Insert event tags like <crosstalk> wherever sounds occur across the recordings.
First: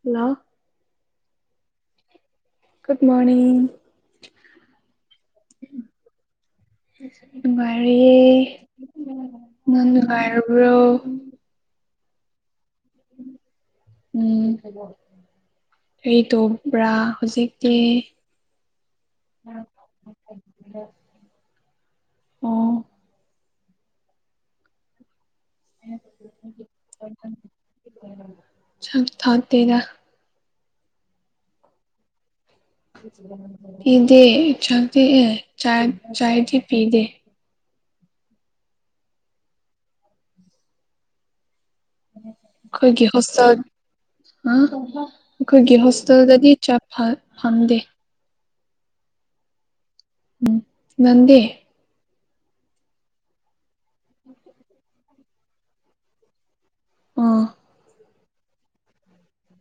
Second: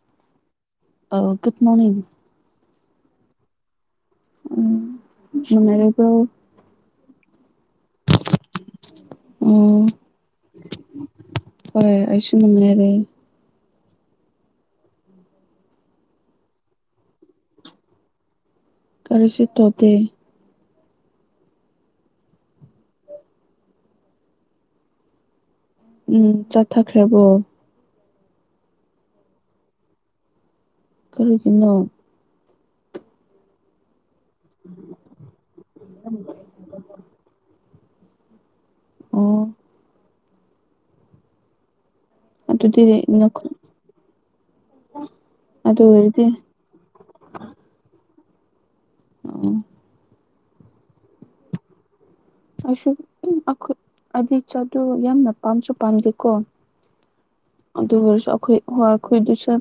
Hello ꯑꯧ good morning good morning ꯎꯝ ꯅꯨꯡꯉꯥꯏꯔꯤꯕ꯭ꯔꯣ? ꯅꯨꯡꯉꯥꯏꯔꯤꯌꯦ꯫ ꯅꯪ ꯎꯝ ꯅꯨꯡꯉꯥꯏꯔꯕ꯭ꯔꯣ? ꯍꯣꯏ ꯑꯩꯁꯨ ꯅꯨꯡꯉꯥꯏꯔꯦ ꯎꯝ <unintelligible> ꯀꯩ ꯇꯣꯕ꯭ꯔꯥ ꯍꯧꯖꯤꯛꯇꯤ? ꯀꯔꯤꯁꯨ ꯇꯧꯗꯦ꯫ ꯑꯣ ꯎꯝ ꯆꯥ ꯊꯥꯛꯈ꯭ꯔꯕꯣ? <unintelligible> ꯆꯛ ꯊꯛꯇꯦꯗ ꯀꯔꯤꯒꯤꯅꯣ? <unintelligible> ꯄꯤꯗꯦ ꯆꯛꯇꯤ ꯑꯦ ꯆꯥꯏ ꯆꯥꯏꯗꯤ ꯄꯤꯗꯦ ꯑꯣ ꯑꯗꯨꯗꯤ ꯑꯈꯣꯏꯒꯤ ꯅꯈꯣ ꯍꯣꯁꯇꯦꯜ ꯍꯥ ꯑꯩꯈꯣꯏꯒꯤ ꯑꯗꯨ ꯑꯣꯏꯔꯗꯤ ꯍꯣꯁꯇꯦꯜꯗꯗꯤ ꯆꯛ ꯐꯥꯗ ꯐꯪꯗꯦ ꯌꯣ ꯑꯣ ꯎꯝ ꯅꯟꯗꯤ? ꯑꯩꯁꯨ ꯗꯨꯝ ꯑꯩꯈꯣꯏ ꯍꯥꯏꯗꯤ ꯆꯥꯇꯨ ꯌꯥꯝꯅ ꯄꯥꯝꯁꯨ ꯄꯥꯝꯗꯦꯀꯣ ꯑꯥ ꯑꯗꯨ ꯑꯣꯏꯔꯁꯨ ꯑꯩꯈꯣꯏ ꯍꯣꯏ ꯑꯩꯈꯣꯏꯗꯨꯁꯦꯕ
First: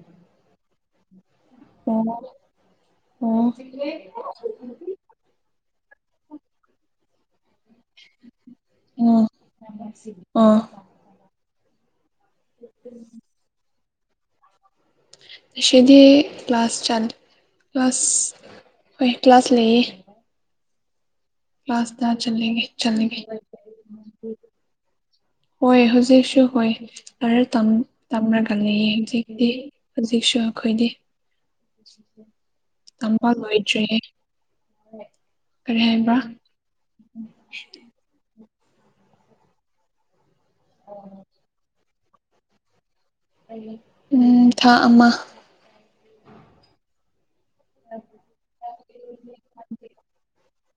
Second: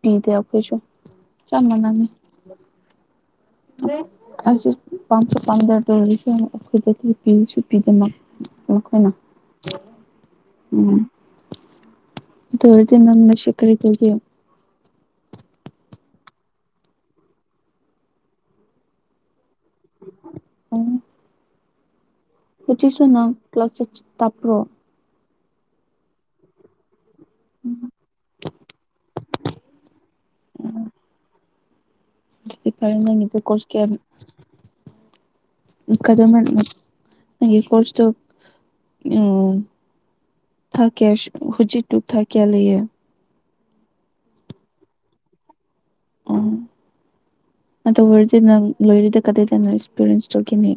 ꯄꯤꯗꯦ ꯑꯈꯣꯏꯁꯨ <unintelligible> ꯑꯣ <unintelligible> ꯑꯩꯁꯨ ꯄꯥꯝꯁꯨ ꯄꯥꯃꯗꯔꯗꯣ <unintelligible> ꯑꯈꯣꯏꯗꯗꯤ ꯄꯤꯁꯨ ꯄꯤꯗꯅ ꯃꯈꯣꯏꯅ ꯑꯣ ꯑꯣ ꯎꯝ ꯑꯗꯨ ꯑꯣꯏꯔꯗꯤ ꯅꯪ ꯉꯁꯤ ꯀꯔꯤ ꯇꯧꯒꯦꯝ? ꯉꯥꯁꯤꯗꯤ ꯀ꯭ꯂꯥꯁ ꯆꯠ ꯀ꯭ꯂꯥꯁ ꯍꯣꯏ ꯀ꯭ꯂꯥꯁ ꯂꯩꯌꯦ꯫ ꯎꯝ ꯀ꯭ꯂꯥꯁꯇ ꯆꯂꯦꯒꯦ ꯍꯧꯖꯤꯛꯁꯨ ꯆꯠꯂꯦꯒꯦ ꯅꯪ ꯀ꯭ꯂꯥꯁ ꯆꯥꯆꯤꯠ ꯇꯠꯄ꯭ꯔꯣ ꯍꯣꯏ ꯍꯧꯖꯤꯛꯁꯨ ꯍꯣꯏ ꯂꯥꯏꯔꯤꯛ ꯇꯝ ꯇꯝꯔꯒꯥ ꯂꯩꯌꯦ ꯍꯧꯖꯤꯛꯇꯤ ꯍꯧꯖꯤꯛꯁꯨ ꯑꯩꯈꯣꯏꯗꯤ ꯑꯗꯨꯗꯤ ꯐꯩꯌꯦ ꯇꯝꯕ ꯅꯪꯒꯤꯗꯨ ꯀꯣꯁ ꯀꯦꯟ ꯂꯣꯏꯗ꯭ꯔꯤꯌꯦ ꯀꯔꯤ ꯍꯥꯏꯕ꯭ꯔꯥ ꯀꯗ ꯃꯅꯦ ꯅꯪꯒꯤ ꯀꯣꯁꯇꯨ ꯎꯝ ꯊꯥ ꯀꯦꯁ ꯍꯨꯖꯤꯛꯇꯨ ꯊꯥ ꯀꯌꯥ ꯂꯩꯌꯦ ꯎꯝ ꯊꯥ ꯑꯃ ꯑꯣ ꯑꯗꯨ ꯑꯣꯏꯔꯗꯤ ꯅꯪ ꯂꯣꯏꯔꯦꯗ ꯀꯗꯥꯢꯗ ꯅꯣ ꯑꯦꯛꯁꯄꯤꯔꯤꯌꯦꯟꯁ ꯇꯨꯒꯤꯅꯤ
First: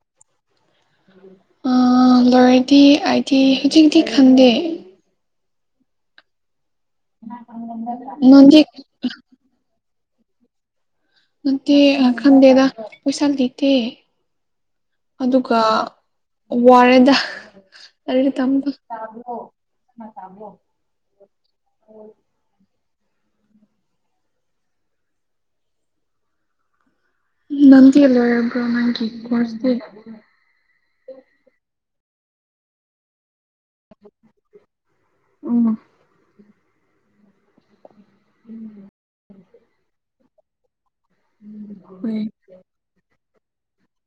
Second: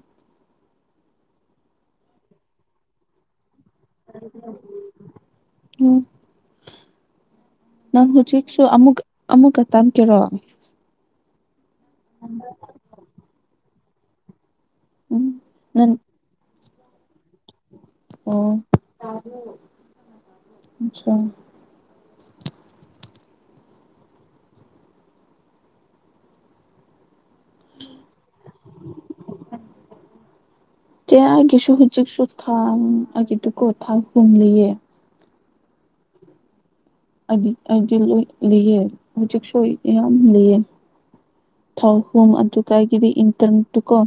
ꯑꯤ ꯂꯣꯏꯔꯗꯤ ꯑꯩꯗꯤ ꯍꯨꯖꯤꯛꯇꯤ ꯈꯪꯗꯦ ꯑꯣ ꯅꯪ ꯅꯪꯗꯤ ꯍꯨꯖꯤꯛꯁꯨ ꯑꯃꯨꯛꯀ ꯑꯃꯨꯛꯀ ꯇꯥꯟꯀꯦꯔꯣ ꯅꯠꯇꯦ ꯑꯥ ꯈꯪꯗꯦꯗ ꯄꯩꯁꯥ ꯂꯤꯇꯦ ꯎꯝ ꯑꯗꯨꯒ ꯅꯪ ꯋꯥꯔꯦꯗ ꯂꯥꯢꯔꯤꯛ ꯑꯣ ꯇꯝꯕ <unintelligible> ꯑꯆꯥ ꯅꯪꯗꯤ ꯂꯣꯢꯔꯕ꯭ꯔꯣ ꯅꯪꯒꯤ ꯀꯣꯔ꯭ꯁꯗꯤ ꯀ꯭ꯌꯥꯒꯤꯁꯨ ꯍꯧꯖꯤꯛꯁꯨ ꯊꯥꯡ ꯑꯩꯒꯤꯗꯨ ꯀꯣ ꯊꯥꯡ ꯍꯨꯝꯂꯤꯌꯦ ꯎꯝ ꯑꯩꯗꯤ ꯑꯩꯗꯤ ꯂꯤ ꯂꯩꯑ ꯍꯧꯖꯤꯛꯁꯨ ꯌꯥꯝ ꯂꯩꯌꯦ ꯍꯣꯏ ꯊꯥꯎꯍꯨꯝ ꯑꯗꯨ ꯀꯥꯏꯒꯤꯗꯤ ꯏꯟꯇ꯭ꯔꯟꯠꯇꯨ ꯀꯣ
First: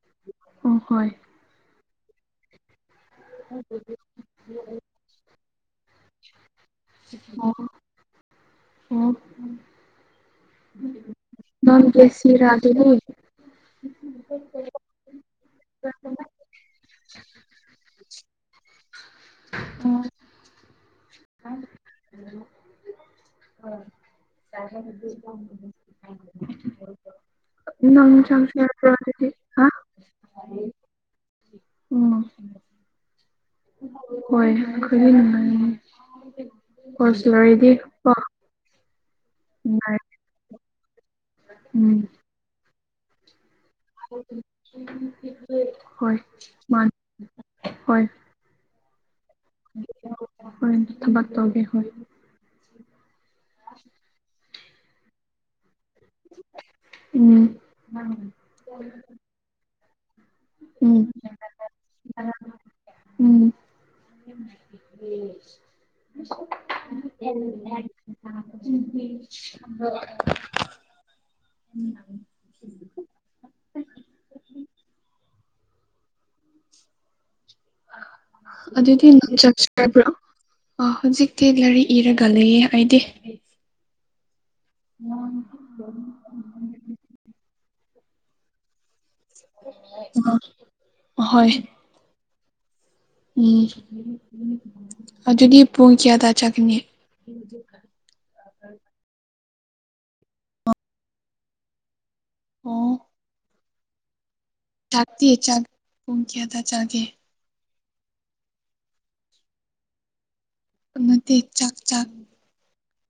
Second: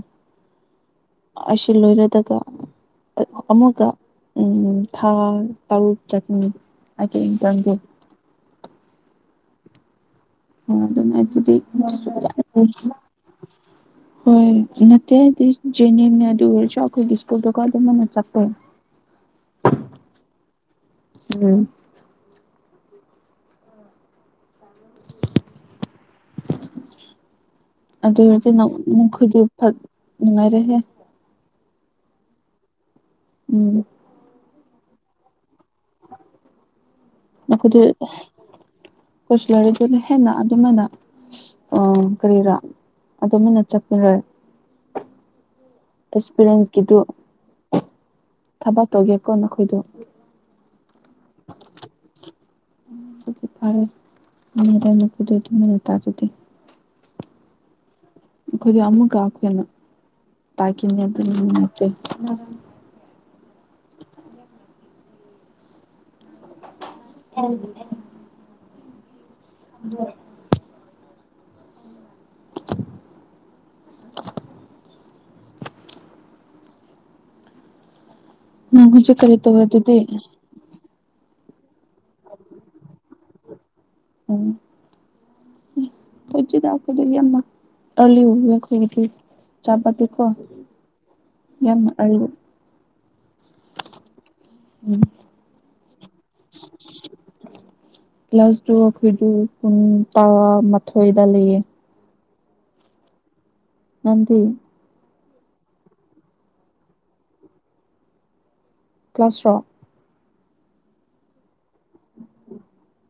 ꯑꯣ ꯍꯣꯏ ꯑꯁꯤ ꯂꯣꯏꯔꯗꯒ <unintelligible> ꯑꯃꯨꯒ ꯎꯝ ꯊꯥ ꯇꯔꯨꯛ ꯆꯠꯀꯅꯤ ꯑꯩꯀꯤ ꯏꯟꯇ꯭ꯔꯟꯗꯣ ꯎꯝ ꯑꯣ ꯑꯗꯣ ꯃꯥꯏꯗꯨꯗꯤ ꯅꯪꯒꯤ ꯁꯤꯔꯥ ꯑꯗꯨ <unintelligible> ꯍꯣꯏ ꯅꯠꯇꯦ ꯍꯥꯏꯗꯤ ꯖꯦꯅꯨꯏꯟꯅꯦ ꯑꯗꯨ ꯑꯣꯢꯔꯁꯨ ꯑꯈꯣꯏꯒꯤ ꯁ꯭ꯀꯨꯜꯗꯀꯣ ꯑꯗꯨꯝ ꯃꯥꯅ ꯑꯆꯥꯄꯣꯠ ꯑꯣ ꯎꯝ <inaudible> ꯆꯥꯖꯅꯤꯡꯗꯦ <unintelligible> ꯑꯗꯨ ꯑꯣꯏꯔꯗꯤ ꯆꯪꯁꯨ ꯅꯪ ꯌꯥꯕ꯭ꯔꯣ ꯑꯗꯨꯗꯤ ꯅꯈꯣꯏꯗꯨ ꯍꯥ ꯐꯠ ꯅꯨꯡꯉꯥꯏꯔꯦꯍꯦ ꯎꯝ ꯎꯝ ꯍꯣꯏ ꯑꯩꯈꯣꯏꯗꯤ ꯅꯨꯡꯉꯥꯏ <unintelligible> ꯀꯣ <unintelligible> ꯑꯁ ꯅꯨꯡꯉꯥꯏ <unintelligible> ꯍꯦꯟꯅ ꯑꯗꯨꯃꯥꯏꯅ ꯑꯥ ꯎꯝ ꯀꯔꯤꯔꯥ ꯑꯗꯨꯃꯥꯏꯅ ꯆꯠꯄꯤꯔꯣꯏ ꯍꯣꯏ ꯃꯥꯅꯤ ꯑꯦꯛꯁꯄꯤꯔꯤꯌꯦꯟꯁꯀꯤꯗꯨ ꯍꯣꯏ ꯊꯕꯛ ꯇꯧꯒꯦꯀꯣ ꯅꯈꯣꯏꯗꯣ ꯍꯣꯏ ꯊꯕꯛ ꯇꯧꯒꯦ ꯍꯣꯏ <unintelligible> ꯐꯔꯦ <unintelligible> ꯇꯗꯤ ꯎꯝ ꯑꯩꯈꯣꯏꯗꯤ ꯑꯃꯨꯛꯀ ꯑꯈꯣꯏꯅ ꯇꯥꯛꯈꯤꯅꯦ ꯎꯝ ꯑꯗꯨ <unintelligible> ꯅꯠꯇꯦ ꯎꯝ <unintelligible> ꯑꯗꯨꯗꯤ ꯍꯧꯖꯤꯛ ꯅꯪ ꯀꯔꯤ ꯇꯧꯔꯦ <unintelligible> ꯑꯗꯨꯗꯤ ꯕ꯭ꯔꯣ ꯑ ꯍꯨꯖꯤꯛꯇꯤ ꯂꯥꯏꯔꯤꯛ ꯏꯔꯒ ꯂꯩꯌꯦ ꯑꯩꯗꯤ ꯎꯝ <unintelligible> ꯌꯥꯝꯃ ꯑꯔꯂꯤ ꯎꯏꯌꯦ ꯈꯣꯏꯒꯤꯗꯤ ꯆꯥꯕꯗꯤꯀꯣ ꯑꯍꯣꯏ ꯌꯥꯝꯅ ꯑꯔꯂꯤ ꯎꯝ ꯎꯝ ꯑꯗꯨꯗꯤ ꯄꯨꯡ ꯀ꯭ꯌꯥꯗ ꯆꯠꯀꯅꯤ꯫ ꯀ꯭ꯂꯥꯁꯇꯨ ꯑꯈꯣꯏꯗꯨ ꯄꯨꯡ ꯇꯥꯔꯥꯃꯊꯣꯏꯗ ꯂꯩꯌꯦ꯫ ꯑꯣ ꯅꯪꯗꯤ ꯆꯥꯛꯇꯤ ꯆꯥꯛ ꯄꯨꯡ ꯀꯌꯥꯗ ꯆꯥꯒꯦ꯫ ꯀ꯭ꯂꯥꯁꯔꯣ ꯑ ꯅꯠꯇꯦ ꯆꯥꯛ-ꯆꯥꯛ <inaudible>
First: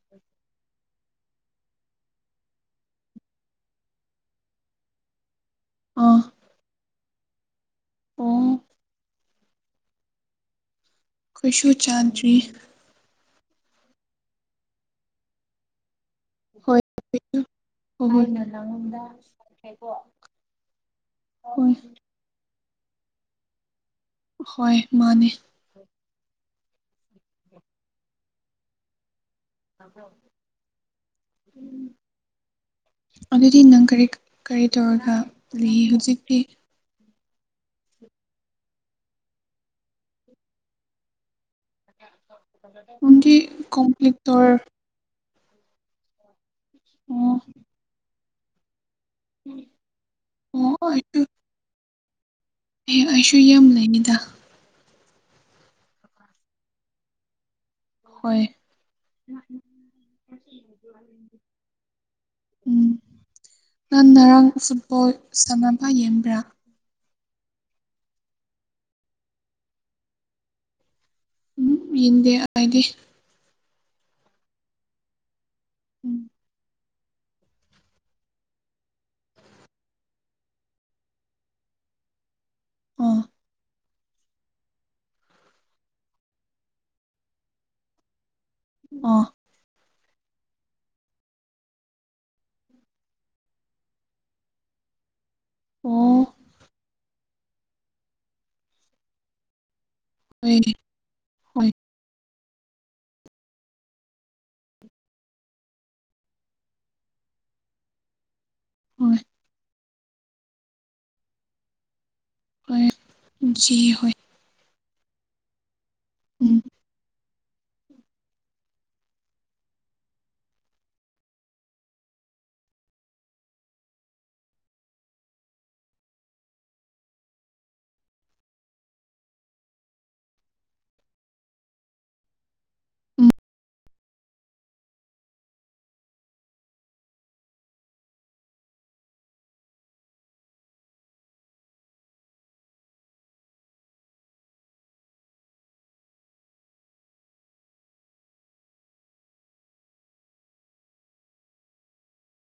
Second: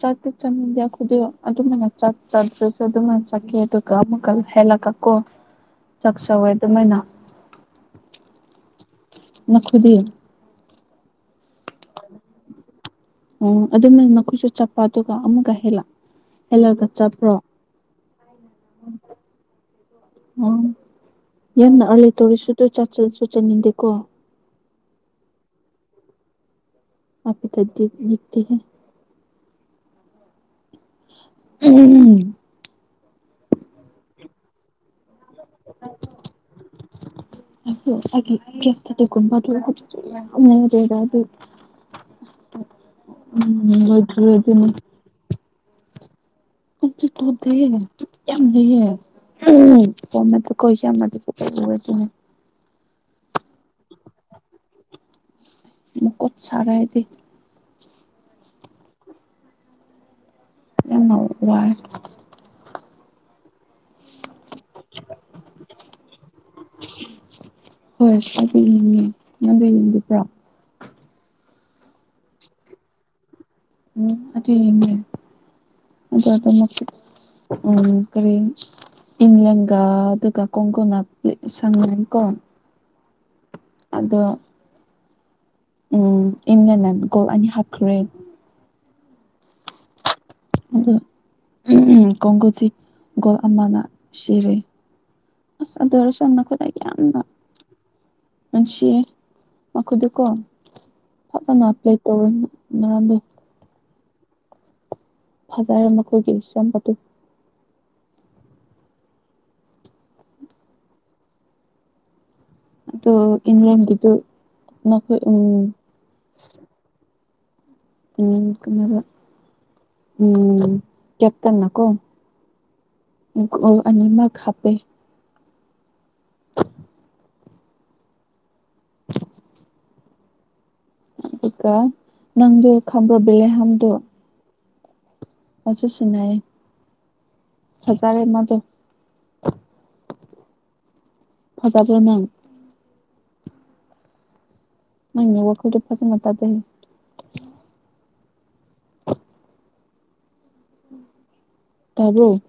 ꯆꯥꯛꯇꯤ ꯆꯥꯅꯤꯡꯗꯦ ꯑꯈꯣꯏꯗꯤ ꯑꯗꯨꯃꯥꯏꯅ ꯆꯥꯛ ꯆꯥꯗ꯭ꯔꯁꯨ ꯑꯗꯨꯃꯥꯏꯅ ꯆꯠꯈꯤ ꯑꯗꯨꯞ ꯀꯃꯀꯜ ꯍꯦꯜꯂꯒꯀꯣ <inaudible> ꯆꯛ ꯁꯧꯋꯦ ꯑꯗꯨꯃꯥꯏꯅ ꯎꯝ ꯅꯈꯨꯗꯤ ꯈꯣꯏꯁꯨ ꯆꯥꯗ꯭ꯔꯤꯌꯦ ꯑꯣ ꯑꯗꯨꯃꯥꯏꯅ ꯈꯣꯏꯁꯨ ꯆꯠꯄ ꯑꯇꯨꯀ ꯑꯃꯨꯛꯒ ꯍꯦꯜꯂ-ꯍꯦꯜꯂꯒ <unintelligible> ꯍꯣꯏ ꯌꯝꯅ ꯑꯥꯔꯂꯤ ꯇꯧꯔꯁꯨ ꯇꯨ ꯆꯥꯛ ꯆꯥꯁꯨ ꯆꯥꯅꯤꯡꯗꯦꯀꯣ꯫ ꯍꯣꯏ ꯃꯥꯅꯦ ꯑꯄꯨꯇꯠꯗꯤ ꯅꯤꯠꯇꯦꯍꯦ ꯇꯥꯕ꯭ꯔꯣ ꯎꯝ ꯑꯗꯨꯗꯤ ꯅꯪ ꯀꯔꯤ ꯀ ꯀꯔꯤ ꯇꯧꯔꯒ ꯂꯩꯌꯦ ꯍꯨꯖꯤꯛꯇꯤ꯫ <unintelligible> ꯉꯟꯗꯤ ꯎꯝ ꯀꯝꯄ꯭ꯂꯤꯛ ꯂꯣꯏꯗ꯭ꯔꯤ ꯇꯧꯔꯦ ꯑꯗꯨꯅꯤ ꯀꯝꯄ꯭ꯂꯤꯛ ꯑꯣ ꯇꯧꯗꯦ ꯌꯥꯝ ꯂꯩꯌꯦ ꯑꯣ ꯑꯩꯁꯨ <unintelligible> <unintelligible> ꯑꯦ ꯑꯩꯁꯨ ꯌꯥꯝ ꯂꯩꯅꯤꯗ ꯃꯀꯣꯠ ꯁꯔꯥꯏꯗꯤ ꯍꯣꯏ ꯌꯝꯅ ꯋꯥꯏ ꯎꯝ ꯅꯟ ꯅꯔꯥꯡ ꯏꯁꯁꯥꯕꯣꯏ ꯁꯥꯟꯅꯕ ꯌꯦꯟꯕ꯭ꯔꯥ꯫ ꯍꯣꯏ ꯉꯠꯇꯥ ꯌꯦꯡꯉꯦ ꯅꯪꯗꯤ ꯌꯦꯡꯗꯕ꯭ꯔꯥ꯫ ꯎꯝ ꯌꯦꯟꯗꯦ ꯑꯩꯗꯤ ꯎꯝ ꯑꯗꯨꯏꯅꯤꯅꯦ ꯎꯝ ꯑꯗꯣ ꯑꯗꯨꯃꯛ ꯎꯝ ꯀꯔꯤ ꯏꯪꯂꯦꯟꯒꯥ ꯑꯗꯨꯒ ꯀꯣꯡꯒꯣꯟꯅ ꯄ꯭ꯂꯤꯛ ꯁꯥꯟꯅꯩꯀꯣ꯫ ꯑꯣꯥ ꯑꯗꯣ ꯎꯝ ꯏꯪꯂꯦꯟꯅ ꯒꯣꯜ ꯑꯅꯤ ꯍꯞꯈ꯭ꯔꯦ꯫ ꯑꯣ ꯑꯗꯨ ꯎꯝ ꯀꯣꯡꯒꯣꯗꯤ ꯒꯣꯜ ꯑꯃꯅ ꯁꯤꯔꯦ꯫ ꯑꯁ ꯑꯣ ꯑꯗꯨꯑꯣꯏꯔꯁꯨ ꯅꯈꯣꯏꯗ ꯌꯥꯝꯅ ꯅꯨꯡꯁꯤꯌꯦ ꯃꯈꯣꯏꯗꯨꯀꯣ ꯑꯣꯏꯅꯦ ꯐꯖꯟꯅ ꯄ꯭ꯂꯦꯠ ꯇꯧꯔꯅꯤ ꯅꯔꯥꯟꯗꯤ ꯐꯖꯔꯦ ꯃꯈꯣꯏꯒꯤ ꯁꯦꯝꯄꯇꯨ <unintelligible> ꯍꯣꯏ ꯑꯗꯣ ꯅꯨꯡꯁꯤꯌꯦ ꯏꯪꯔꯦꯟꯒꯤꯗꯨ ꯍꯣꯏ ꯅꯈꯣꯏ ꯎꯝ <unintelligible> ꯎꯝ ꯀꯅꯔꯥ ꯎꯝ ꯀꯦꯞꯇꯦꯟꯅꯀꯣ ꯒꯣꯜ ꯑꯅꯤꯃꯛ ꯍꯥꯞꯄꯦ ꯑꯗꯨꯒ ꯅꯪꯗꯣ ꯈꯪꯕꯔꯥ ꯕꯦꯂꯦꯍꯝꯗꯣ ꯃꯁꯨ ꯁꯦꯅꯥꯏꯌ ꯐꯖꯔꯦ ꯃꯥꯗꯣ ꯐꯖꯕꯔꯥ ꯅꯪ ꯅꯪꯅ ꯋꯥꯈꯜꯗꯣ ꯐꯖꯅ ꯇꯥꯗꯦ ꯇꯥꯕꯔꯣ?